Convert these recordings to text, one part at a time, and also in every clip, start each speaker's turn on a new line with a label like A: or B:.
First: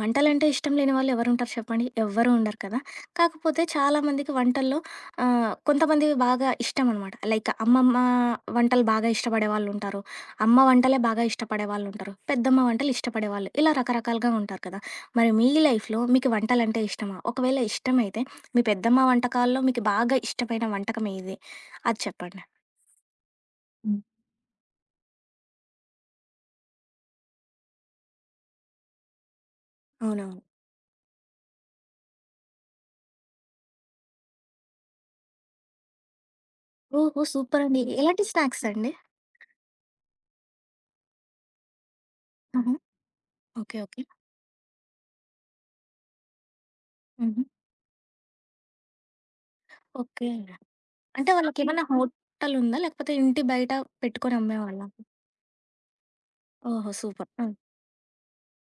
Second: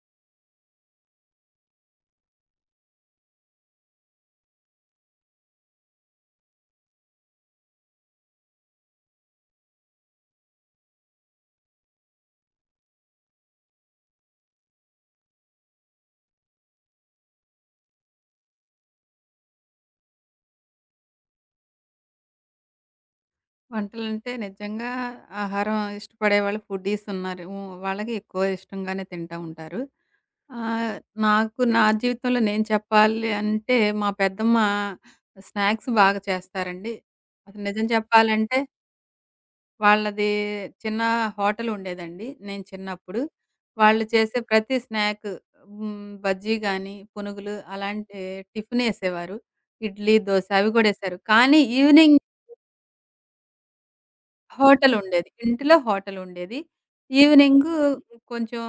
A: వంటలంటే ఇష్టం లేని వాళ్ళు ఎవరుంటారు చెప్పండి? ఎవ్వరూ ఉండరు కదా! కాకపోతే చాలా మందికి వంటల్లో కొంతమందివి బాగా ఇష్టం అనమాట. లైక్ అమ్మమ్మ వంటలు బాగా ఇష్టపడే వాళ్ళుంటారు. అమ్మ వంటలే బాగా ఇష్టపడే వాళ్ళుంటారు. పెద్దమ్మ వంటలు ఇష్టపడేవాళ్ళు. ఇలా రకరకాలుగా ఉంటారు కదా! మరి మీ లైఫ్‌లో మీకు వంటలంటే ఇష్టమా? ఒకవేళ ఇష్టమైతే మీ పెద్దమ్మ వంటకాల్లో మీకు బాగా ఇష్టమైన వంటకం ఏది? అది చెప్పండి.
B: వంటలంటే నిజంగా ఆహారం ఇష్టపడేవాళ్ళు ఫుడ్డీస్ ఉన్నారు. హ్మ్. వాళ్ళకి ఎక్కువ ఇష్టంగానే తింటా ఉంటారు.
A: అవునవును.
B: ఆహ్, నాకు నా జీవితంలో నేను చెప్పాలి అంటే మా పెద్దమ్మ స్నాక్స్ బాగా చేస్తారండి.
A: ఓహో!
B: అసలు
A: సూపరండి.
B: నిజం
A: ఎలాంటి
B: చెప్పాలంటే
A: స్నాక్స్ అండి?
B: వాళ్ళది చిన్న హోటల్ ఉండేదండి నేను
A: ఆహా!
B: చిన్నప్పుడు.
A: ఓకే. ఓకే.
B: వాళ్ళు చేసే ప్రతి స్నాక్ బజ్జీ గాని,
A: హుహు.
B: పునుగులు అలాంటి టిఫినేసేవారు. ఇడ్లీ,
A: ఓకే.
B: దోస అవి కూడా ఏసారు.
A: అంటే
B: కానీ
A: వాళ్ళకేమన్నా
B: ఈవినింగ్
A: హోటలుందా? లేకపోతే ఇంటి బయట పెట్టుకొని అమ్మేవాళ్ళా?
B: హోటలుండేది. ఇంటిలో హోటలుండేది.
A: ఓహో! సూపర్. ఆ!
B: ఈవినింగు కొంచెం,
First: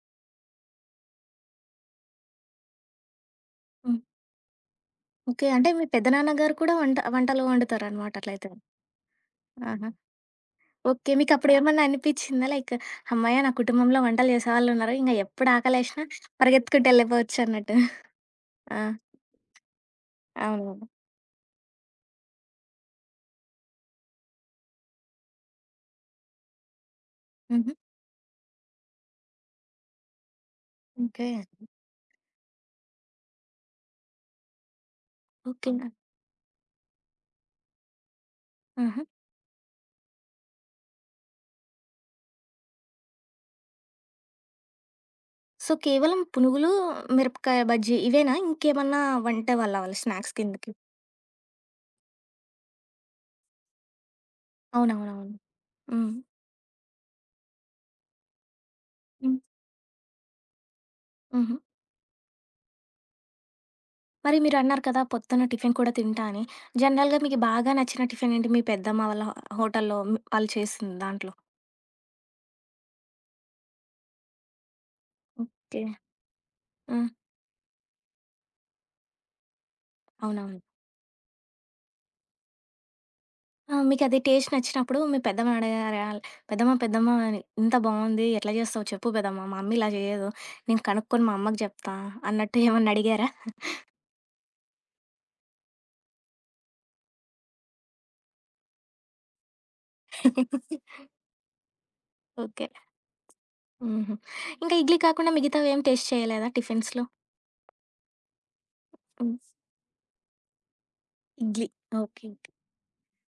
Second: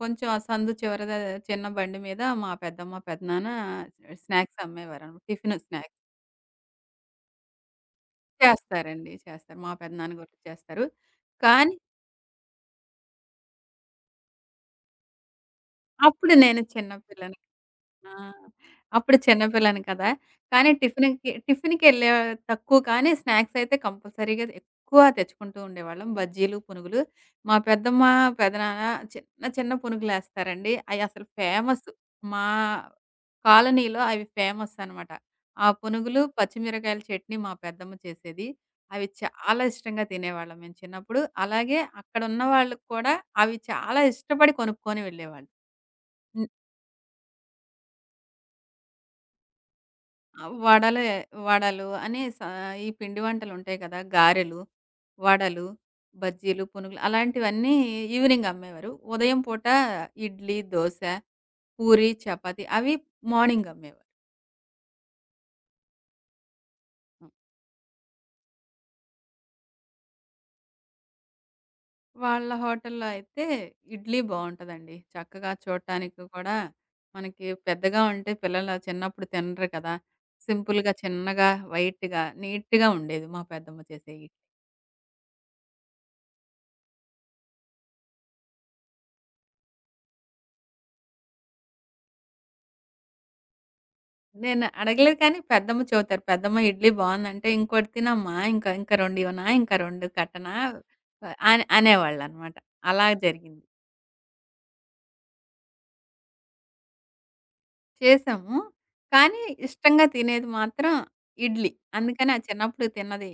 B: కొంచెం ఆ సందు చివరద చిన్న బండి మీద మా పెద్దమ్మ, పెద్దనాన్న
A: హ్మ్.
B: స్నాక్స్ అమ్మేవారనమాట.
A: ఓకే.
B: టిఫిను
A: అంటే మీ
B: స్నాక్స్
A: పెద్దనాన్న గారు కూడా వంటలు వండుతారనమాట అట్లయితే.
B: చేస్తారండి. చేస్తారు. మా
A: ఆహా!
B: పెద్దనాన్న కూడా చేస్తారు.
A: ఓకే.
B: కానీ
A: మీకప్పుడేమన్నా అనిపిచ్చిందా? లైక్ హమ్మయ్య! నా కుటుంబంలో వంటలు చేసేవాళ్ళున్నారు. ఇంగ ఎప్పుడు ఆకలేసినా
B: అప్పుడు నేను
A: పరిగెత్తుకుంటూ
B: చిన్న పిల్లని.
A: యెళ్ళిపోవచ్చన్నట్టు.
B: ఆ!
A: ఆ!
B: అప్పుడు చిన్న పిల్లని కదా! కానీ
A: అవునవును.
B: టిఫిన్‌కెళ్ళే తక్కువ కానీ స్నాక్స్ అయితే కంపల్సరీగా ఎక్కువ తెచ్చుకుంటూ ఉండేవాళ్ళం. బజ్జీలు, పునుగులు. మా
A: హుహు.
B: పెద్దమ్మ, పెదనాన్న చిన్న చిన్న పునుగులేస్తారండి. అయి
A: ఓకే.
B: అసలు ఫేమస్. మా కాలనీలో అవి ఫేమస్ అనమాట. ఆ
A: ఓకే.
B: పునుగులు, పచ్చిమిరకాయల చట్నీ మా పెద్దమ్మ చేసేది.
A: ఆహా!
B: అవి చాలా ఇష్టంగా తినేవాళ్ళం మేము చిన్నప్పుడు. అలాగే అక్కడున్న వాళ్ళకి కూడా అవి చాలా ఇష్టపడి కొనుక్కొని వెళ్ళేవాళ్ళు.
A: సో, కేవలం
B: హ్మ్.
A: పునుగులు, మిరపకాయ బజ్జీ ఇవేనా? ఇంకేమన్నా వండేవాళ్ళా వాళ్ళు స్నాక్స్
B: ఆ!
A: కిందకి?
B: వడలు అని సా ఈ పిండి వంటలుంటాయి కదా! గారెలు,
A: అవునవునవును.
B: వడలు,
A: హ్మ్.
B: బజ్జీలు, పునుగులు అలాంటివన్నీ ఈవినింగ్ అమ్మేవారు.
A: హ్మ్.
B: ఉదయం పూట ఇడ్లీ, దోస,
A: హుహు.
B: పూరి, చపాతీ అవి మార్నింగ్ అమ్మేవారు.
A: మరి మీరన్నారు కదా! పొద్దున్న టిఫిన్ కూడా తింటా అని. జనరల్‌గా
B: హ్మ్.
A: మీకు బాగా నచ్చిన టిఫిన్ ఏంటి? మీ పెద్దమ్మ వాళ్ళ హోటల్‌లో వాళ్ళు చేసింది దాంట్లో?
B: వాళ్ళ హోటల్లో అయితే ఇడ్లీ బావుంటదండి. చక్కగా
A: ఓకే.
B: చూడటానికి కూడా
A: హ్మ్.
B: మనకి పెద్దగా ఉంటే పిల్లలు చిన్నప్పుడు తినరు కదా!
A: అవునవును.
B: సింపుల్‌గా, చిన్నగా, వైట్‌గా, నీట్‌గా ఉండేది మా
A: ఆ!
B: పెద్దమ్మ చేసే
A: మీకది
B: ఇడ్లీ.
A: టేస్ట్ నచ్చినప్పుడు మీ పెద్దమ్మని అడిగారా? పెద్దమ్మ పెద్దమ్మ అని ఇంత బావుంది. ఎట్లా చేస్తావు చెప్పు పెద్దమ్మ. మా అమ్మ ఇలా చేయదు. నేను కనుక్కొని మా అమ్మకి చెప్తా అన్నట్టు ఏమన్నా అడిగారా?
B: నేను అడగలేదు కానీ పెద్దమ్మ చెబుతారు. పెద్దమ్మ ఇడ్లీ బావుందంటే, "ఇంకోటి తినమ్మా, ఇంకా ఇంకా 2 ఇవ్వనా? ఇంకా 2 కట్టనా?" అని అనేవాళ్ళనమాట.
A: ఓకే.
B: అలా జరిగింది.
A: హుహు. ఇంకా ఇడ్లీ కాకుండా మిగతావేం టేస్ట్ చేయలేదా టిఫిన్స్‌లో?
B: చేసాము.
A: హ్మ్.
B: కానీ ఇష్టంగా తినేది మాత్రం
A: ఇడ్లీ.
B: ఇడ్లీ.
A: ఓకే.
B: అందుకని ఆ
A: ఓకే.
B: చిన్నప్పుడు తిన్నది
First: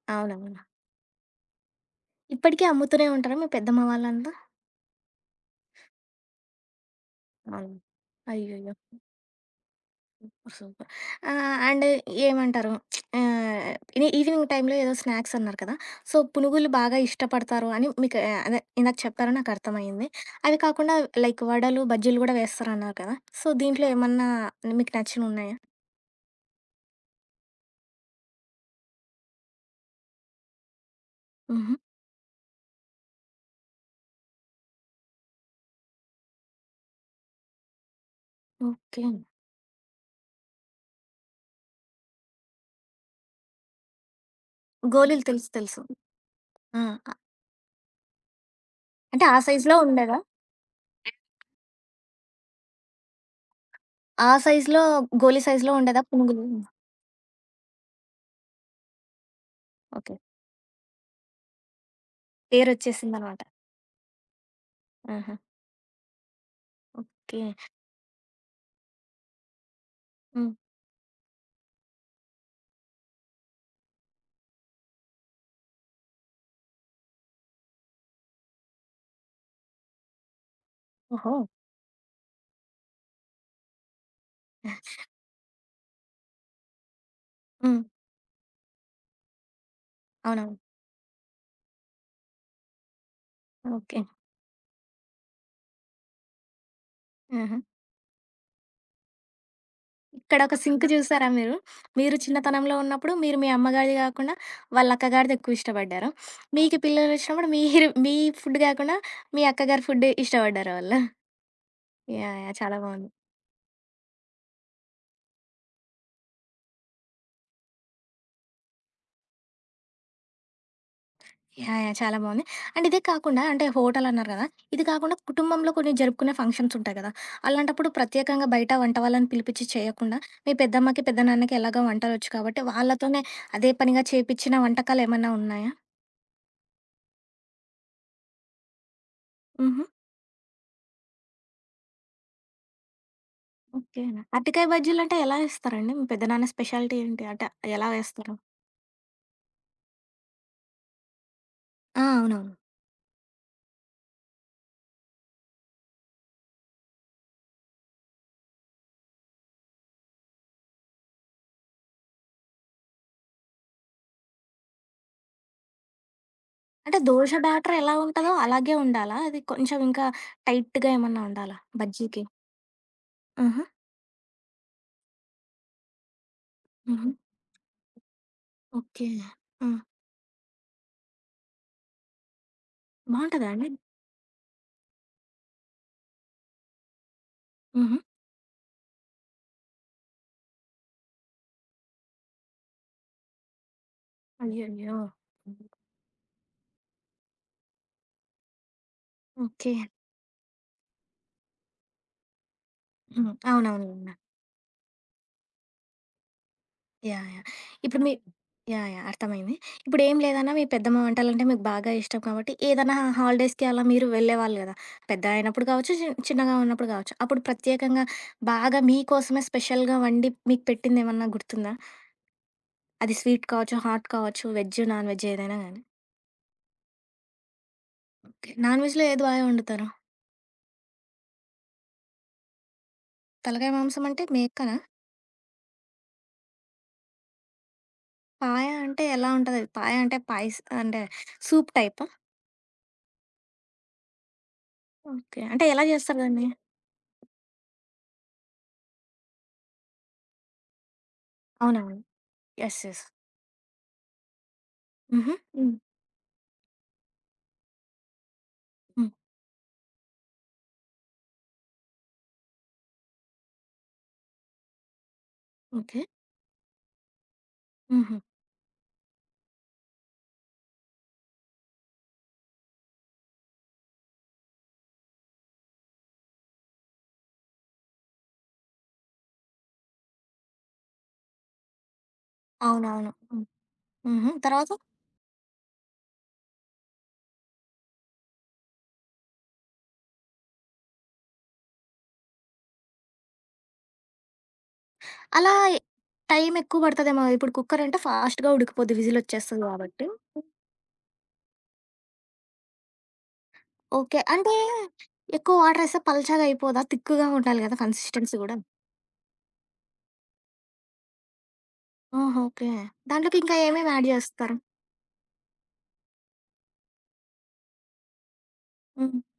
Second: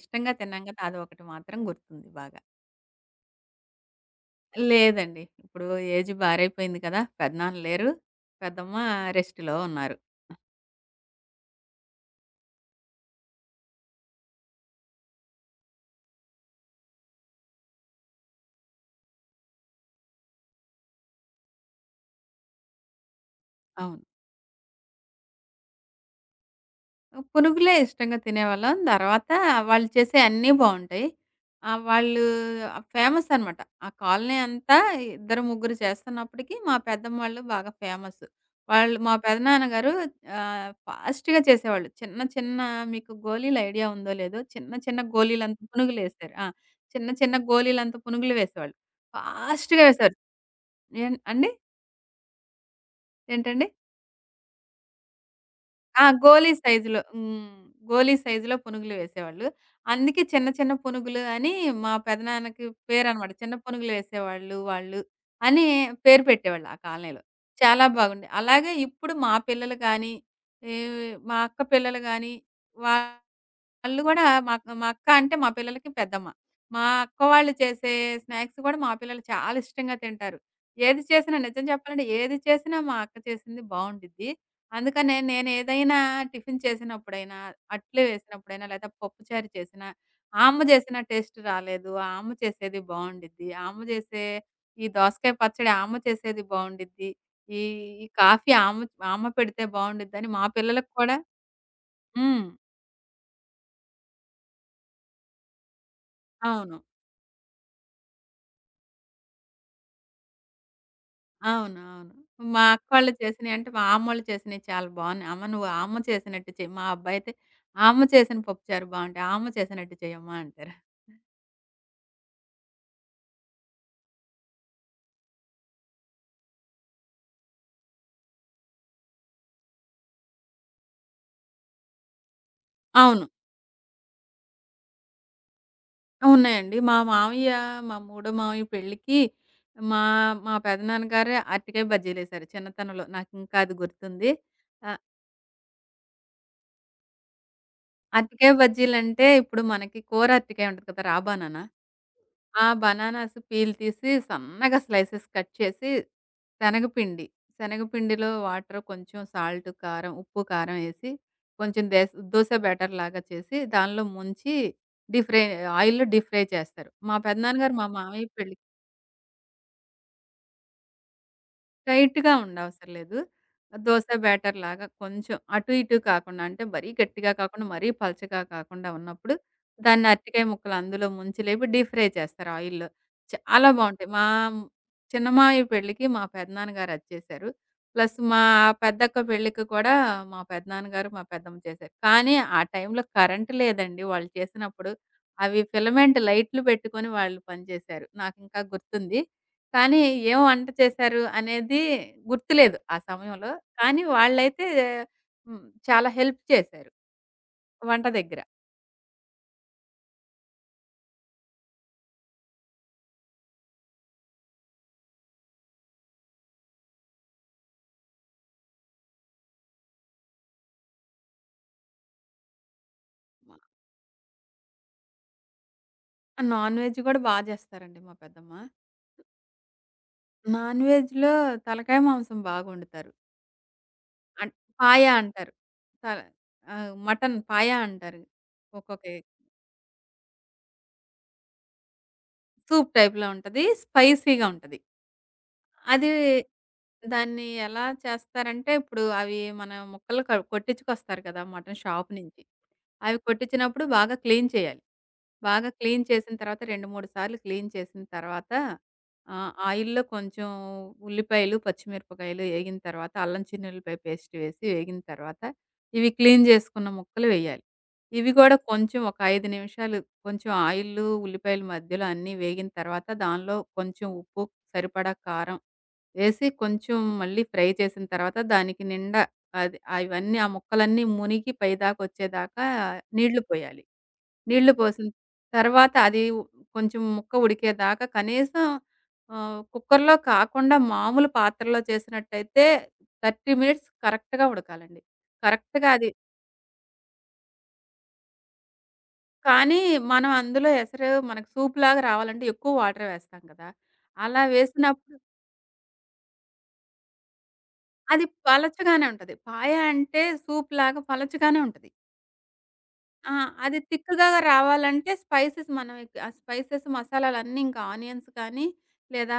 B: ఇష్టంగా
A: అవునవును.
B: తిన్నాం కదా! అదొకటి మాత్రం గుర్తుంది బాగా.
A: ఇప్పటికీ అమ్ముతూనే ఉంటారా మీ పెద్దమ్మ వాళ్ళంతా?
B: లేదండి. ఇప్పుడు ఏజ్ భారైపోయింది కదా! పెదనాన్న
A: అవును.
B: లేరు.
A: అయ్యయ్యో!
B: పెద్దమ్మ రెస్ట్‌లో ఉన్నారు.
A: సూపర్. సూపర్. అండ్ ఏమంటారు? ఆహ్, ఇవి ఈవినింగ్ టైంలో ఏదో స్నాక్స్ అన్నారు కదా! సో, పునుగులు బాగా ఇష్టపడతారు అని మీకు అదే ఇందాక చెప్పారు నాకర్థమైంది. అవి కాకుండా లైక్ వడలు, బజ్జీలు గూడా వేస్తారన్నారు కదా! సో, దీంట్లో
B: అవును.
A: ఏమన్నా మీకు నచ్చినున్నాయా?
B: పునుగులే ఇష్టంగా తినేవాళ్ళం. తర్వాత వాళ్ళు చేసే అన్నీ బావుంటాయి.
A: హుహు.
B: వాళ్ళు ఫేమస్ అనమాట. ఆ కాలనీ అంతా ఇద్దరు, ముగ్గురు చేస్తున్నప్పటికి మా పెద్దమ్మ వాళ్ళు బాగా ఫేమస్. వాళ్ళు
A: ఓకే.
B: మా పెదనాన్నగారు ఫాస్ట్‌గా చేసేవాళ్ళు. చిన్న చిన్న మీకు గోలీల ఐడియా ఉందో లేదో చిన్న చిన్న
A: గోలీలు తెలుసు.
B: గోలీలంత
A: తెలుసు.
B: పునుగులేశారు. ఆ!
A: ఆ!
B: చిన్న చిన్న గోలీలంత పునుగులు వేసేవాళ్ళు.
A: అంటే ఆ సైజులో
B: ఫాస్ట్‌గా వేసేవారు.
A: ఉండేదా?
B: ఏన్ అండి? ఏంటండి?
A: ఆ సైజులో గోలీ సైజులో ఉండేదా
B: ఆ!
A: పునుగులు?
B: గోలీ సైజులో. హ్మ్. గోలీ సైజులో పునుగులు వేసేవాళ్ళు.
A: ఓకే.
B: అందుకే చిన్న చిన్న పునుగులు అని మా పెదనాన్నకి పేరనమాట.
A: పేరొచ్చేసిందనమాట.
B: చిన్న పునుగులు వేసేవాళ్ళు వాళ్ళు
A: ఆహా!
B: అని పేరు పెట్టేవాళ్ళు ఆ కాలనీలో.
A: ఓకే.
B: చాలా బాగుండే. అలాగే ఇప్పుడు మా పిల్లలు గానీ,
A: హ్మ్.
B: ఈ మా అక్క పిల్లలు గానీ, వాళ్ళు గూడా మా మా అక్క అంటే మా పిల్లలకి పెద్దమ్మ. మా అక్క వాళ్ళు చేసే స్నాక్స్ గూడా మా పిల్లలు చాలా ఇష్టంగా తింటారు. ఏది
A: ఓహో!
B: చేసినా నిజం చెప్పాలంటే ఏది చేసినా మా అక్క చేసింది బావుండిద్ది. అందుకనే నేనేదైనా టిఫిన్ చేసినప్పుడైనా,
A: హ్మ్.
B: అట్లు వేసినప్పుడైనా, లేదా పప్పుచారు చేసినా, ఆ
A: అవునవును.
B: అమ్మ చేసిన టేస్ట్ రాలేదు. ఆ అమ్మ చేసేది బావుండిద్ది. ఆ అమ్మ
A: ఓకే.
B: చేసే ఈ దోసకాయ పచ్చడి ఆ అమ్మ చేసేది బావుండిద్ది.
A: ఆహా!
B: ఈ ఈ కాఫీ ఆ అమ్మ పెడితే బావుండిద్దని మా
A: ఇక్కడొక సింక్
B: పిల్లలకి కూడా
A: చూసారా మీరు? మీరు
B: హ్మ్.
A: చిన్నతనంలో ఉన్నప్పుడు మీరు మీ అమ్మగారిది గాకుండా వాళ్ళ అక్కగారిది ఎక్కువ ఇష్టపడ్డారు. మీకు
B: అవును.
A: పిల్లలొచ్చినప్పుడు మీరు మీ ఫుడ్ గాకుండా మీ అక్కగారి ఫుడ్ ఇష్టపడ్డారు వాళ్ళు.
B: అవును. అవును.
A: యాహ్! యాహ్!
B: మా
A: చాలా బావుంది.
B: అక్కోళ్ళు చేసినియి అంటే, మా అమ్మోళ్ళు చేసినియి చాలా బావున్నాయి. అమ్మ నువ్వు ఆ అమ్మ చేసినట్టు చెయి. మా అబ్బాయి అయితే, ఆ అమ్మ చేసిన పప్పుచారు బావుంటాయి. ఆ అమ్మ చేసినట్టు చెయ్యమ్మా అంటారు.
A: యాహ్! యాహ్! చాలా బావుంది. అండ్ ఇదే కాకుండా అంటే హోటల్ అన్నారు గదా! ఇది కాకుండా కుటుంబంలో కొన్ని జరుపుకునే ఫంక్షన్స్ ఉంటాయి కదా! అలాంటప్పుడు ప్రత్యేకంగా బయట వంట వాళ్ళని పిలిపించి చేయకుండా మీ పెద్దమ్మకి, పెద్దనాన్నకి ఎలాగో వంటలొచ్చు కాబట్టి వాళ్ళతోనే
B: అవును.
A: అదే పనిగా చేపిచ్చిన వంటకాలేమన్నా ఉన్నాయా?
B: ఉన్నాయండి. మా మామయ్య, మా మూడో మామయ్య పెళ్ళికి
A: హుహు.
B: మా మా పెదనాన్నగారే అరటికాయ బజ్జీలేసారు చిన్నతనంలో. నాకింకా అది
A: ఓకే.
B: గుర్తుంది.
A: అరటికాయ
B: ఆహ్,
A: బజ్జీలంటే ఎలా చేస్తారండి? మీ పెద్దనాన్న స్పెషాలిటీ ఏంటి? అంటే ఎలా వేస్తారు?
B: అరటికాయ బజ్జీలంటే ఇప్పుడు మనకి కోర అరటికాయ ఉంటది కదా! రా బనానా.
A: ఆ! అవునవును.
B: ఆ బనానాస్ పీల్ తీసి సన్నగా స్లైసెస్ కట్ చేసి, శనగపిండి, శనగపిండిలో వాటర్ కొంచెం సాల్ట్, కారం, ఉప్పు, కారం ఏసి, కొంచెం దోస బ్యాటర్ లాగా చేసి దానిలో ముంచి డీప్ ఫ్రై ఆయిల్‌లో డీప్ ఫ్రై చేస్తారు.
A: అంటే
B: మా
A: దోస బ్యాటర్
B: పెదనాన్నగారు మా
A: ఎలా
B: మామయ్య
A: ఉంటదో
B: పెళ్
A: అలాగే ఉండాలా? అది కొంచెం ఇంకా టైట్‌గా ఏమన్నా ఉండాలా బజ్జీకి?
B: టైట్‌గా ఉండవసర లేదు.
A: ఆహా!
B: దోస బ్యాటర్‌లాగా కొంచెం అటు ఇటు కాకుండా అంటే మరీ
A: హుహు.
B: గట్టిగా కాకుండా, మరీ పలచగా కాకుండా
A: ఓకే.
B: ఉన్నప్పుడు
A: ఆ!
B: దాన్ని అరటికాయ ముక్కలు అందులో ముంచి లేపి డీప్ ఫ్రై చేస్తారు ఆయిల్‌లో.
A: బావుంటదా అండి?
B: చాలా బావుంటాయి. మా చిన్నమామయ్య పెళ్ళికి మా పెదనాన్నగారు అది చేశారు.
A: హుహు.
B: ప్లస్ మా పెద్దక్క పెళ్ళికి కూడా మా పెదనాన్నగారు, మా పెద్దమ్మ చేశారు. కానీ ఆ టైంలో కరెంట్ లేదండి వాళ్ళు చేసినప్పుడు.
A: అయ్యయ్యో!
B: అవి ఫిలమెంట్ లైట్లు పెట్టుకొని వాళ్ళు పనిచేశారు. నాకింకా గుర్తుంది.
A: ఓకే.
B: కానీ ఏం వంట చేశారు అనేది గుర్తులేదు ఆ
A: హ్మ్.
B: సమయంలో. కానీ
A: అవునవునులెండి.
B: వాళ్ళైతే హ్మ్. చాలా హెల్ప్ చేశారు.
A: యాహ్! యాహ్! ఇప్పుడు
B: వంట
A: మీ
B: దగ్గర.
A: యాహ్! యాహ్! అర్థమైంది. ఇప్పుడేం లేదన్నా మీ పెద్దమ్మ వంటలంటే మీకు బాగా ఇష్టం కాబట్టి, ఏదన్నా హాలిడేస్‌కి అలా మీరు వెళ్ళేవాళ్ళు గదా! పెద్ద అయినప్పుడు కావచ్చు, చిన్నగా ఉన్నప్పుడు కావచ్చు. అప్పుడు ప్రత్యేకంగా బాగా మీకోసమే స్పెషల్‌గా వండి మీకు పెట్టిందేమన్నా గుర్తుందా? అది స్వీట్ కావచ్చు, హాట్ కావచ్చు, వెజ్, నాన్ వెజ్ ఏదైనా గానీ.
B: నాన్ వెజ్ గూడా బా చేస్తారండి మా
A: ఓకే.
B: పెద్దమ్మ.
A: నాన్ వెజ్‌లో ఏది బాగా వండుతారు?
B: నాన్ వెజ్‌లో తలకాయ మాంసం బాగొండుతారు.
A: తలకాయ మాంసం అంటే
B: అన్
A: మేకనా?
B: పాయా అంటారు. తల మటన్ పాయా అంటారు.
A: పాయ అంటే
B: ఒక్కొక్క
A: ఎలా ఉంటదది? పాయ అంటే పాయస్ అంటే సూప్ టైపా?
B: సూప్ టైప్‌లో ఉంటది. స్పైసీగా ఉంటది.
A: ఓకే. అంటే ఎలా
B: అది
A: జేస్తారు దాన్ని?
B: దాన్ని ఎలా చేస్తారంటే ఇప్పుడు అవి మన ముక్కలు కొట్టించుకొస్తారు కదా! మటన్
A: అవునవును.
B: షాప్ నుంచి.
A: యెస్. యెస్.
B: అవి కొట్టించినప్పుడు బాగా క్లీన్ చేయాలి.
A: హుహు.
B: బాగా
A: హ్మ్.
B: క్లీన్ చేసిన తర్వాత 2, 3 సార్లు క్లీన్ చేసిన తర్వాత
A: హ్మ్.
B: ఆయిల్‌లో కొంచెం ఉల్లిపాయలు, పచ్చిమిరపకాయలు ఏగిన తర్వాత అల్లం చిన్నుల్లిపాయ పేస్ట్ వేసి వేగిన తర్వాత
A: ఓకే.
B: ఇవి క్లీన్ చేసుకున్న ముక్కలు వేయాలి.
A: హుహు.
B: ఇవి కూడా కొంచెం ఒక 5 నిమిషాలు కొంచెం ఆయిలు, ఉల్లిపాయలు మధ్యలో అన్నీ వేగిన తర్వాత దానిలో కొంచెం ఉప్పు, సరిపడా కారం వేసి కొంచెం మళ్ళీ ఫ్రై చేసిన తర్వాత దానికి నిండా అది. అవన్నీ ఆ ముక్కలన్నీ మునిగి పైదాకొచ్చేదాకా
A: అవునవును.
B: నీళ్లు
A: హ్మ్.
B: పోయాలి.
A: హుహు. తర్వాత
B: నీళ్లు పోసిన తర్వాత కొంచెం ముక్క ఉడికేదాకా కనీసం కుక్కర్‌లో కాకుండా మామూలు పాత్రలో చేసినట్టయితే 30 మినిట్స్ కరెక్ట్‌గా ఉడకాలండి.
A: అలా
B: కరెక్ట్‌గా అది
A: టైం ఎక్కువ పడతదేమో. ఇప్పుడు కుక్కర్ అంటే ఫాస్ట్‌గా ఉడికిపోద్ది విజిలొచ్చేస్తది
B: కానీ
A: గాబట్టి.
B: మనం అందులో ఎసరు మనకు సూప్‌లాగా రావాలంటే ఎక్కువ వాటర్ వేస్తాం కదా!
A: ఓకే.
B: అలా
A: అంటే
B: వేసినప్పుడు
A: ఎక్కువ వాటరేస్తే పల్చగా అయిపోదా? తిక్కుగా ఉండాలి గదా!
B: అది
A: కన్సిస్టెన్సీ గూడా.
B: పలచగానే ఉంటది. పాయ అంటే సూప్‌లాగా పలచగానే ఉంటది.
A: ఓహో! ఓకే.
B: ఆ!
A: దాంట్లోకి ఇంకా
B: అది
A: ఏమేమి యాడ్
B: తిక్కుగా
A: జేస్తారు?
B: రావాలంటే స్పైసెస్ మనం ఎక్ ఆ స్పైసెస్ మసాలాలన్నీ ఇంకా ఆనియన్స్ కానీ,
A: హ్మ్.
B: లేదా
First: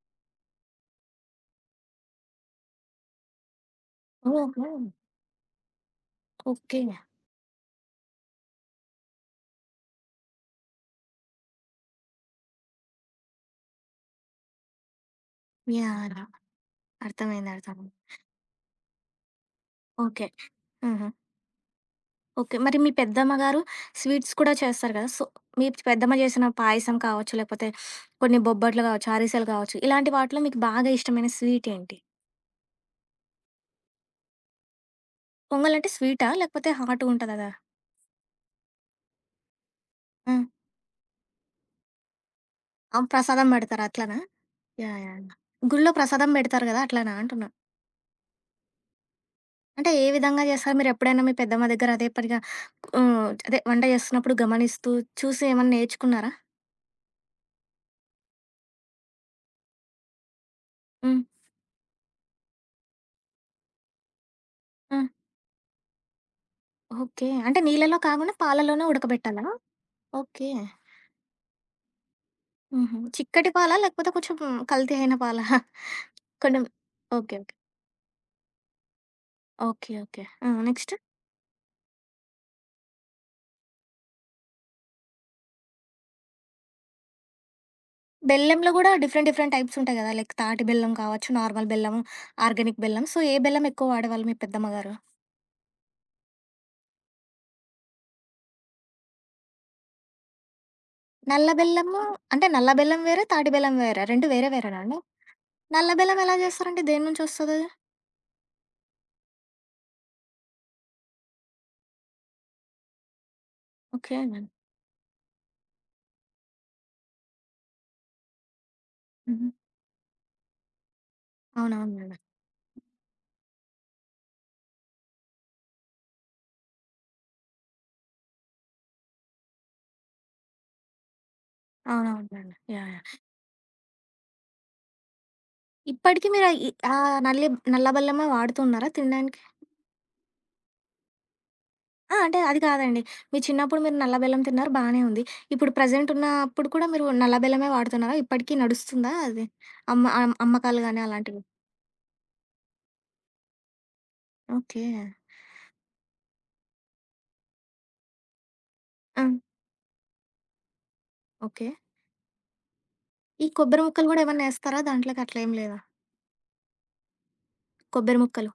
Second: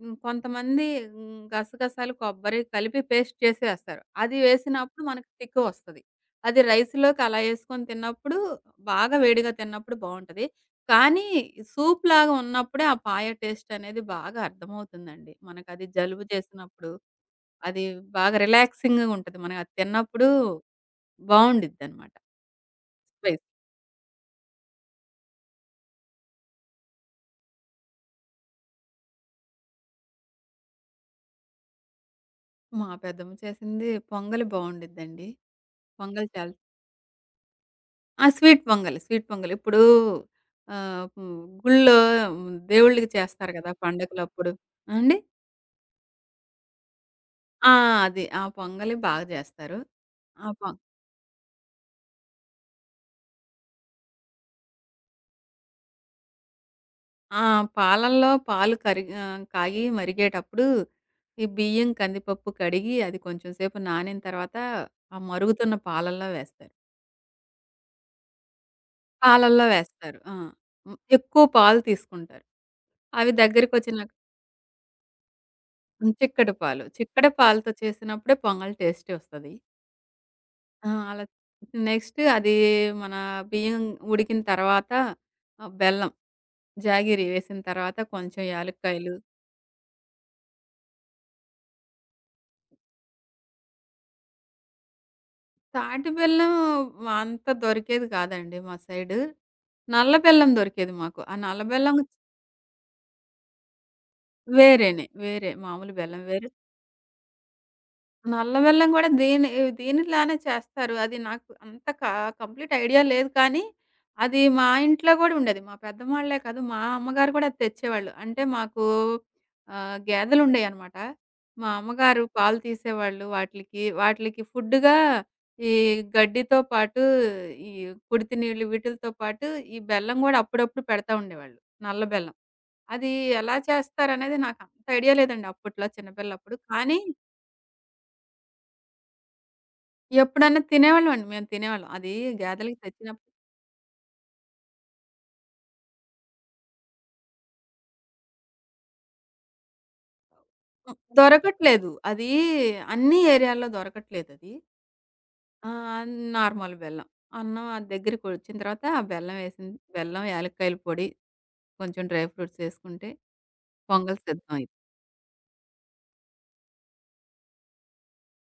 B: కొంతమంది గసగసాలు, కొబ్బరి కలిపి పేస్ట్ చేసేస్తారు. అది
A: ఓహో!
B: వేసినప్పుడు మనకు తిక్కు వస్తది. అది
A: ఓకే. యాహ్!
B: రైస్‌లోకి అలా ఏసుకొని తిన్నప్పుడు బాగా వేడిగా తిన్నప్పుడు బావుంటది. కానీ సూప్‌లాగా ఉన్నప్పుడే ఆ పాయ టేస్ట్ అనేది బాగా అర్థమవుతుందండి. మనకది
A: యాహ్!
B: జలుబు చేసినప్పుడు,
A: అర్థమైంది.
B: అది
A: అర్థమైంది.
B: బాగా రిలాక్సింగ్‌గా ఉంటది. మనకది
A: ఓకే.
B: తిన్నప్పుడు
A: హుహు.
B: బావుండిద్దనమాట.
A: ఓకే. మరి మీ పెద్దమ్మ
B: స్పైస్.
A: గారు స్వీట్స్ కూడా చేస్తారు కదా! సో, మీ పెద్దమ్మ చేసిన పాయసం కావచ్చు, లేకపోతే కొన్ని బొబ్బట్లు కావచ్చు, అరిసెలు కావచ్చు, ఇలాంటి వాటిలో మీకు బాగా ఇష్టమైన స్వీట్ ఏంటి?
B: మా పెద్దమ్మ చేసింది పొంగలి బావుండిద్దండి.
A: పొంగల్ అంటే స్వీటా?
B: పొంగలి చాలా
A: లేకపోతే హాట్‌గా ఉంటదా అదా?
B: ఆ! స్వీట్ పొంగలి. ఇప్పుడు
A: ఆ!
B: ఆహ్, హ్మ్, గుళ్ళో
A: అవును.
B: దేవుళ్ళకి
A: ప్రసాదం
B: చేస్తారు కదా!
A: పెడతారు అట్లనా?
B: పండగలప్పుడు.
A: యాహ్!
B: అండి?
A: యాహ్! గుళ్ళో ప్రసాదం పెడతారు కదా! అట్లనా అంటున్నా?
B: ఆ! అది. ఆ పొంగలి బాగా చేస్తారు.
A: అంటే ఏ విధంగా
B: ఆ పొ
A: చేస్తారు? మీరెప్పుడైనా మీ పెద్దమ్మ దగ్గర అదే పనిగా హ్మ్. అదే వంట చేస్తున్నప్పుడు గమనిస్తూ, చూసి ఏమన్నా నేర్చుకున్నారా?
B: ఆ! పాలల్లో పాలు కరిగి కాగి మరిగేటప్పుడు
A: హ్మ్.
B: ఈ బియ్యం, కందిపప్పు కడిగి అది కొంచెం సేపు నానిన తర్వాత
A: హ్మ్.
B: ఆ మరుగుతున్న పాలల్లో వేస్తారు.
A: ఓకే. అంటే నీళ్ళలో కాకుండా పాలలోనే ఉడకబెట్టాలా?
B: పాలల్లో వేస్తారు. ఆ!
A: ఓకే.
B: ఎక్కువ పాలు తీసుకుంటారు.
A: హుహు.
B: అవి
A: చిక్కటి పాలా? లేకపోతే
B: దగ్గరికొచ్చినాక
A: కొంచెం కల్తీ అయిన పాలా?
B: హ్మ్. చిక్కటి
A: కొంచెం
B: పాలు. చిక్కటి
A: ఓకే. ఓకే.
B: పాలతో చేసినప్పుడే పొంగల్ టేస్టీ వస్తది.
A: ఓకే. ఓకే. ఆ!
B: ఆ!
A: నెక్స్ట్?
B: అలా నెక్స్ట్ అది మన బియ్యం ఉడికిన తర్వాత బెల్లం జాగీరి వేసిన తర్వాత కొంచెం
A: బెల్లంలో గూడా
B: యాలుక్కాయలు,
A: డిఫరెంట్ డిఫరెంట్ టైప్స్ ఉంటాయి గదా! లైక్ తాటి బెల్లం కావచ్చు, నార్మల్ బెల్లము, ఆర్గానిక్ బెల్లం. సో, ఏ బెల్లం ఎక్కువ వాడేవాళ్ళు మీ పెద్దమ్మ గారు?
B: తాటి బెల్లం అంత దొరికేది కాదండి మా సైడు. నల్ల బెల్లం దొరికేది మాకు. ఆ
A: నల్ల
B: నల్ల బెల్లం
A: బెల్లము అంటే నల్ల బెల్లం వేరే, తాటి బెల్లం వేరే. 2 వేరే వేరేనా అండి?
B: వేరేనే. వేరే
A: నల్ల
B: మామూలు
A: బెల్లం
B: బెల్లం
A: ఎలా
B: వేరు.
A: చేస్తారండి? దేని నుంచి వస్తదది?
B: నల్ల బెల్లం గూడా దీనిలానే చేస్తారు. అది నాకు అంత క కంప్లీట్ ఐడియా లేదు కానీ,
A: ఓకే.
B: అది మా ఇంట్లో గూడా ఉండేది. మా పెద్దమ్మాళ్ళే కాదు, మా అమ్మగారు గూడా అది తెచ్చేవాళ్ళు. అంటే మాకు
A: హుహు.
B: గేదెలుండేయనమాట. మా
A: అవునవునులెండి.
B: అమ్మగారు పాలు తీసేవాళ్ళు వాటిలికి. వాటిలికి ఫుడ్‌గా ఈ గడ్డితో పాటు ఈ కుడితి నీళ్ళు వీటిలతో పాటు ఈ బెల్లం గూడా అప్పుడప్పుడు పెడతా ఉండేవాళ్ళు. నల్ల బెల్లం.
A: అవునవునులెండి. యాహ్!
B: అది
A: యాహ్!
B: ఎలా చేస్తారనేది నాకు అంత ఐడియా లేదండి అప్పట్లో
A: ఇప్పటికి మీరు ఆ
B: చిన్నపిల్లప్పుడు.
A: ఈ ఆ
B: కానీ
A: నల్లి నల్ల బెల్లమే వాడుతున్నారా తినడానికి?
B: ఎప్పుడన్నా తినేవాళ్ళమండి. మేము తినేవాళ్ళం. అది
A: ఆ! అంటే అది
B: గాదెలకి
A: కాదండి.
B: తెచ్చినప్పుడు
A: మీ చిన్నప్పుడు మీరు నల్ల బెల్లం తిన్నారు బానే ఉంది. ఇప్పుడు ప్రెజెంట్ ఉన్నప్పుడు కూడా మీరు నల్ల బెల్లమే వాడుతున్నారా? ఇప్పటికి నడుస్తుందా అది? అమ్మకాలు
B: హ్మ్.
A: గాని అలాంటివి?
B: దొరకట్లేదు. అది అన్ని ఏరియాల్లో దొరకట్లేదది.
A: ఓకే.
B: ఆహ్, నార్మల్ బెల్లం. అన్నం అది దగ్గరికొచ్చిన తర్వాత ఆ
A: ఆ!
B: బెల్లం ఏసింది. బెల్లం, యాలక్కాయల పొడి,
A: ఓకే.
B: కొంచెం డ్రై ఫ్రూట్స్ ఏసుకుంటే
A: ఈ కొబ్బరి ముక్కలు
B: పొంగల్
A: గూడా ఏమన్నా
B: సిద్ధం అయిద్ది.
A: ఏస్తారా దాంట్లోకి అట్లేం లేదా? కొబ్బరి ముక్కలు.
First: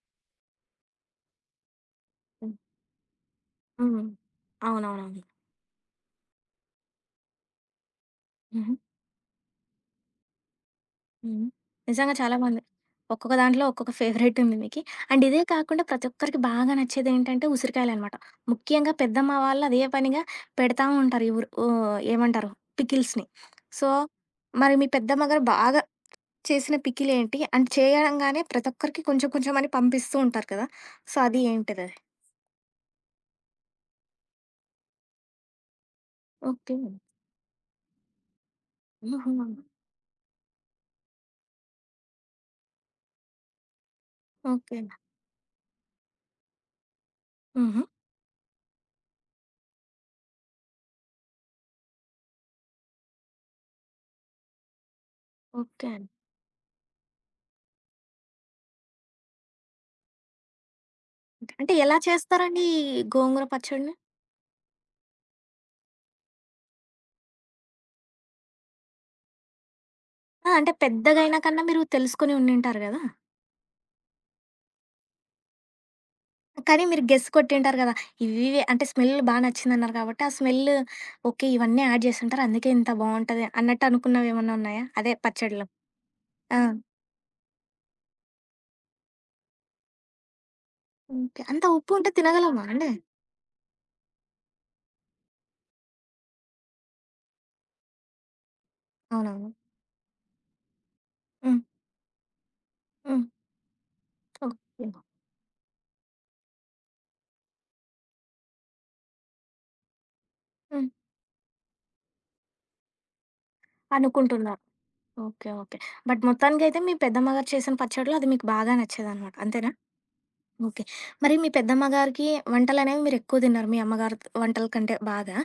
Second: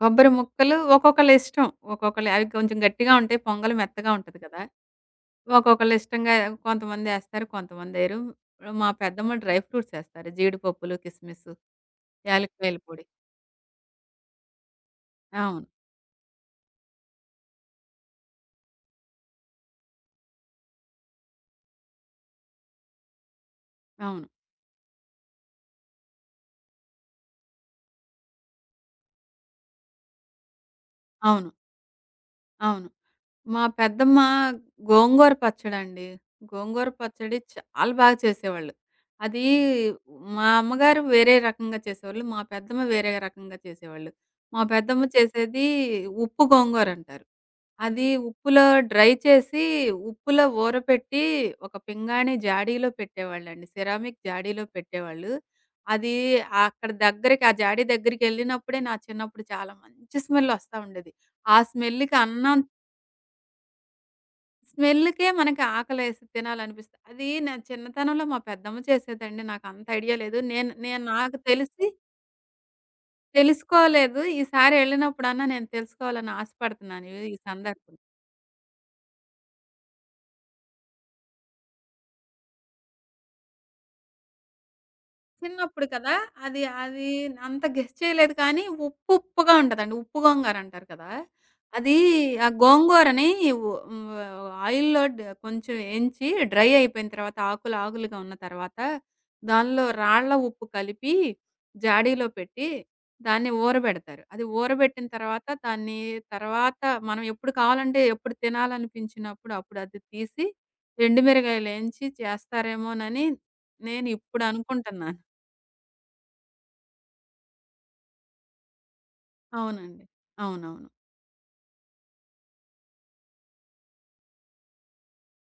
B: కొబ్బరి ముక్కలు ఒక్కొక్కళ్ళ ఇష్టం. ఒక్కొక్కళ్ళు అవి
A: హ్మ్.
B: కొంచెం గట్టిగా ఉంటాయి. పొంగల్
A: హ్మ్.
B: మెత్తగా ఉంటది కదా!
A: అవునవునవును.
B: ఒక్కొక్కళ్ళు ఇష్టంగా కొంతమందేస్తారు. కొంతమందేయరు.
A: హుహు.
B: మా పెద్దమ్మ డ్రై ఫ్రూట్స్ ఏస్తారు. జీడిపప్పులు,
A: హ్మ్.
B: కిస్మిస్,
A: నిజంగా చాలా బావుంది.
B: యాలక్కాయల పొడి.
A: ఒక్కొక్క దాంట్లో ఒక్కొక్క ఫేవరెట్ ఉంది మీకి. అండ్ ఇదే
B: అవును.
A: కాకుండా ప్రతి ఒక్కరికి బాగా నచ్చేదేంటంటే ఉసిరికాయలనమాట. ముఖ్యంగా పెద్దమ్మ వాళ్ళు అదే పనిగా పెడతా ఉంటారు. ఈ ఊరు ఓహ్! ఏమంటారు పికిల్స్‌ని. సో,
B: అవును.
A: మరి మీ పెద్దమ్మ గారు బాగా చేసిన పికిల్ ఏంటి? అండ్ చేయంగానే ప్రతి ఒక్కరికి కొంచెం కొంచెం అని పంపిస్తూ ఉంటారు కదా! సో, అది
B: అవును.
A: ఏంటిదది?
B: అవును. మా పెద్దమ్మ గోంగూర పచ్చడండి.
A: ఓకే.
B: గోంగూర పచ్చడి చాలా బాగా చేసేవాళ్ళు.
A: హుహు.
B: అది మా అమ్మగారు వేరే రకంగా చేసేవాళ్ళు. మా పెద్దమ్మ వేరే రకంగా చేసేవాళ్ళు. మా
A: ఓకే.
B: పెద్దమ్మ చేసేది ఉప్పు గోంగూర అంటారు.
A: హుహు.
B: అది ఉప్పులో డ్రై చేసి, ఉప్పులో ఊరపెట్టి ఒక పింగాణి జాడీలో పెట్టేవాళ్ళండి. సిరామిక్ జాడీలో పెట్టేవాళ్ళు.
A: ఓకే.
B: అది అక్కడ దగ్గరికి ఆ జాడీ దగ్గరికెళ్ళినప్పుడే నా చిన్నప్పుడు చాలా మంచి స్మెల్ ఒస్తా ఉండేది. ఆ
A: అంటే ఎలా
B: స్మెల్‌కి అన్నం
A: చేస్తారండి ఈ గోంగూర పచ్చడిని?
B: స్మెల్‌కే మనకి ఆకలేసి తినాలనిపిస్తది. అది నా చిన్నతనంలో మా పెద్దమ్మ చేసేదండి. నాకంత ఐడియా లేదు.
A: ఆ!
B: నేను
A: అంటే
B: నేను
A: పెద్దగయిన
B: నాకు
A: కన్నా మీరు
B: తెలిసి
A: తెలుసుకొని ఉండింటారు గదా!
B: తెలుసుకోలేదు. ఈసారి ఎళ్ళినప్పుడన్నా నేను తెలుసుకోవాలని
A: కానీ మీరు
B: ఆశపడుతున్నాను ఈ
A: గెస్
B: ఈ
A: కొట్టింటారు గదా!
B: సందర్భంగా.
A: ఇవివే అంటే స్మెల్ బా నచ్చిందన్నారు కాబట్టి, ఆ స్మెల్ ఓకే. ఇవన్నీ యాడ్ చేసుంటారు. అందుకే ఇంత బావుంటది అన్నట్టు అనుకున్నవేమన్నా ఉన్నాయా? అదే పచ్చడిలో.
B: చిన్నప్పుడు కదా!
A: ఆ!
B: అది అది అంత గెస్ చేయలేదు కానీ, ఉప్పుప్పుగా ఉంటదండి. ఉప్పు గోంగూర అంటారు కదా!
A: ఓకే. అంత ఉప్పు
B: అది
A: ఉంటే
B: ఆ
A: తినగలమా అండి?
B: గోంగూరని ఉ హ్మ్. ఆయిల్‌లో కొంచెం ఏంచి డ్రై అయిపోయిన తర్వాత ఆకులు ఆకులుగా ఉన్న తర్వాత,
A: అవునవును.
B: దానిలో రాళ్ళ ఉప్పు కలిపి
A: హ్మ్.
B: జాడీలో పెట్టి
A: హ్మ్.
B: దాన్ని ఊరబెడతారు. అది
A: ఓకే.
B: ఊరబెట్టిన తర్వాత దాన్ని తర్వాత మనం ఎప్పుడు కావాలంటే ఎప్పుడు తినాలనిపించినప్పుడు అప్పుడు అది తీసి
A: హ్మ్.
B: ఎండుమిరగాయలేంచి చేస్తారేమోనని నేను ఇప్పుడు
A: అనుకుంటున్నారు.
B: అనుకుంటున్నా.
A: ఓకే. ఓకే. బట్ మొత్తానికైతే మీ పెద్దమ్మగారు చేసిన పచ్చడిలో అది మీకు బాగా నచ్చేదనమాట. అంతేనా?
B: అవునండి.
A: ఓకే.
B: అవునవును.
A: మరి మీ పెద్దమ్మ గారికి వంటలనేవి మీరెక్కువ తిన్నారు. మీ అమ్మగారి వంటల కంటే బాగా.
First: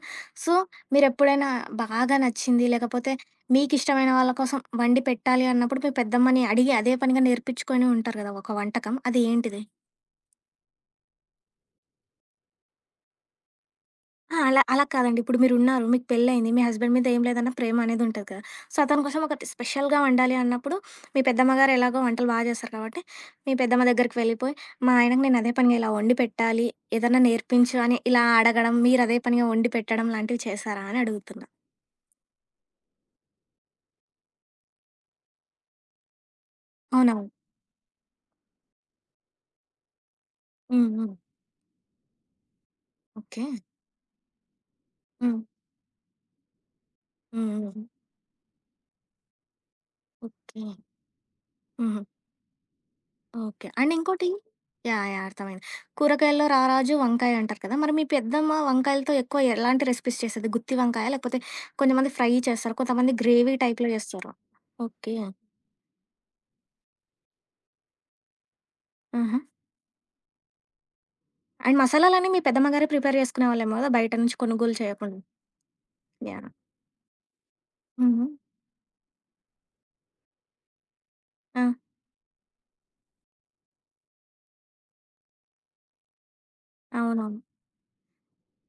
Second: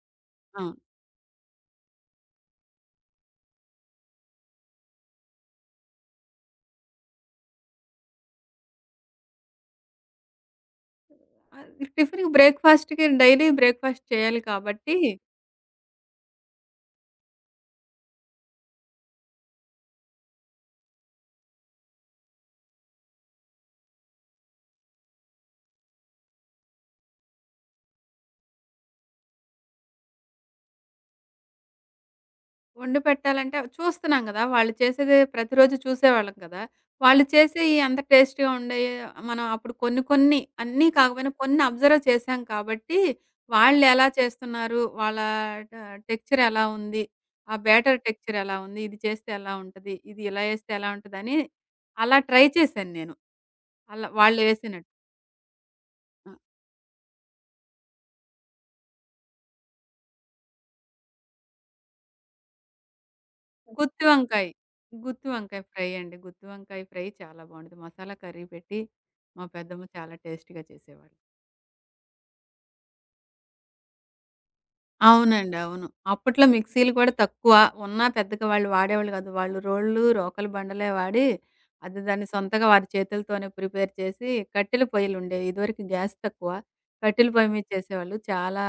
A: సో,
B: అవును.
A: మీరెప్పుడైనా బాగా నచ్చింది, లేకపోతే మీకిష్టమైన వాళ్ళ కోసం వండి పెట్టాలి అన్నప్పుడు, మీ పెద్దమ్మని అడిగి అదే పనిగా నేర్పించుకొని ఉంటారు గదా! ఒక వంటకం అది ఏంటిది?
B: ఆహ్, టిఫిన్‌కి బ్రేక్‌ఫాస్ట్‌కి డైలీ బ్రేక్‌ఫాస్ట్
A: ఆ!
B: చేయాలి
A: అలా అలా
B: కాబట్టి,
A: కాదండి. ఇప్పుడు మీరున్నారు. మీకు పెళ్లయింది. మీ హస్బెండ్ మీద ఏం లేదన్నా ప్రేమనేది ఉంటది కదా! సో, అతని కోసం ఒకటి స్పెషల్‌గా వండాలి అన్నప్పుడు, మీ పెద్దమ్మ గారు ఎలాగో వంటలు బా చేస్తారు కాబట్టి, మీ పెద్దమ్మ దగ్గరికి వెళ్ళిపోయి, మా ఆయనకి నేను అదే పనిగా ఇలా వండి పెట్టాలి, ఏదన్నా నేర్పించు అని ఇలా అడగడం, మీరు అదే పనిగా వండి పెట్టడం లాంటివి చేశారా అని అడుగుతున్నా?
B: వండి పెట్టాలంటే చూస్తున్నాం గదా! వాళ్ళు చేసేది ప్రతిరోజు చూసేవాళ్ళం కదా! వాళ్ళు
A: అవునవును.
B: చేసేయి అంత టేస్టీ‌గా ఉండేయి మనం అప్పుడు కొన్ని కొన్ని అన్నీ
A: హ్మ్. హ్మ్.
B: కాకపోయినా కొన్ని అబ్జర్వ్ చేశాం కాబట్టి,
A: ఓకే.
B: వాళ్ళు ఎలా చేస్తున్నారు? వాళ్ళ
A: హ్మ్.
B: ట టెక్స్చర్ ఎలా ఉంది?
A: హ్మ్.
B: ఆ
A: హ్మ్.
B: బ్యాటర్ టెక్స్చర్ ఎలా ఉంది? ఇది చేస్తే ఎలా ఉంటది? ఇది ఇలా
A: ఓకే.
B: ఏస్తే ఎలా ఉంటదని
A: హుహు.
B: అలా ట్రై చేశాను నేను.
A: ఓకే. అండ్
B: అలా
A: ఇంకోటి
B: వాళ్ళు వేసినట్టు.
A: యాహ్! యాహ్! అర్థమైంది.
B: ఆ!
A: కూరగాయల్లో రారాజు వంకాయ అంటారు కదా! మరి మీ పెద్దమ్మ వంకాయలతో ఎక్కువ ఎలాంటి రెసిపీస్ చేసేది? గుత్తి వంకాయ లేకపోతే కొంతమంది ఫ్రై చేస్తారు. కొంతమంది గ్రేవీ టైప్‌లో
B: గుత్తి
A: చేస్తారు.
B: వంకాయ.
A: ఓకే.
B: గుత్తి వంకాయ ఫ్రై అండి. గుత్తి వంకాయ ఫ్రై చాలా బావుండేది. మసాలా కర్రీ పెట్టి
A: ఆహా!
B: మా పెద్దమ్మ చాలా టేస్టీగా చేసేవాళ్ళు.
A: అండ్ మసాలాలన్నీ మీ పెద్దమ్మ గారే ప్రిపేర్ చేసుకునేవాళ్ళేమో కదా! బయట నుంచి కొనుగోలు చేయకుండా.
B: అవునండి. అవును. అప్పట్లో
A: యాహ్!
B: మిక్సీలు కూడా తక్కువ. ఉన్నా
A: హుహు.
B: పెద్దగా వాళ్ళు వాడేవాళ్ళు కాదు. వాళ్ళు రోళ్ళు, రోకలి బండలే వాడి
A: ఆ!
B: దాన్ని సొంతగా వారి చేతులతోనే ప్రిపేర్ చేసి కట్టెల పొయ్యలుండేవి. ఇదివరకు గ్యాస్ తక్కువ. కట్టెల
A: అవునవును.
B: పొయ్యి మీద చేసేవాళ్ళు. చాలా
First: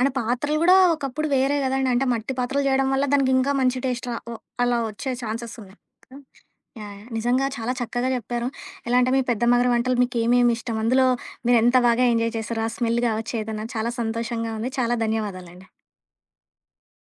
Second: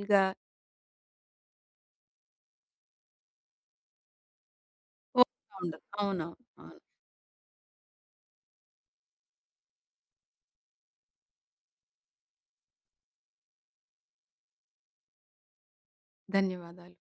A: అంటే పాత్రలు గూడా ఒకప్పుడు వేరే గదండీ. అంటే మట్టి పాత్రలు చేయడం వల్ల దానికింకా మంచి టేస్ట్ రా ఒ అలా వచ్చే ఛాన్సెస్
B: పోతా
A: ఉన్నాయి
B: ఉండదు.
A: కదా!
B: అవునవును. అవును.
A: యాహ్! యాహ్! నిజంగా చాలా చక్కగా జెప్పారు. ఎలా అంటే మీ పెద్దమ్మ గారి వంటలు మీకేమేమి ఇష్టం? అందులో మీరెంత బాగా ఎంజాయ్ చేశారు? ఆ స్మెల్ గావచ్చు ఏదన్నా. చాలా సంతోషంగా ఉంది. చాలా ధన్యవాదాలండి.
B: ధన్యవాదాలు.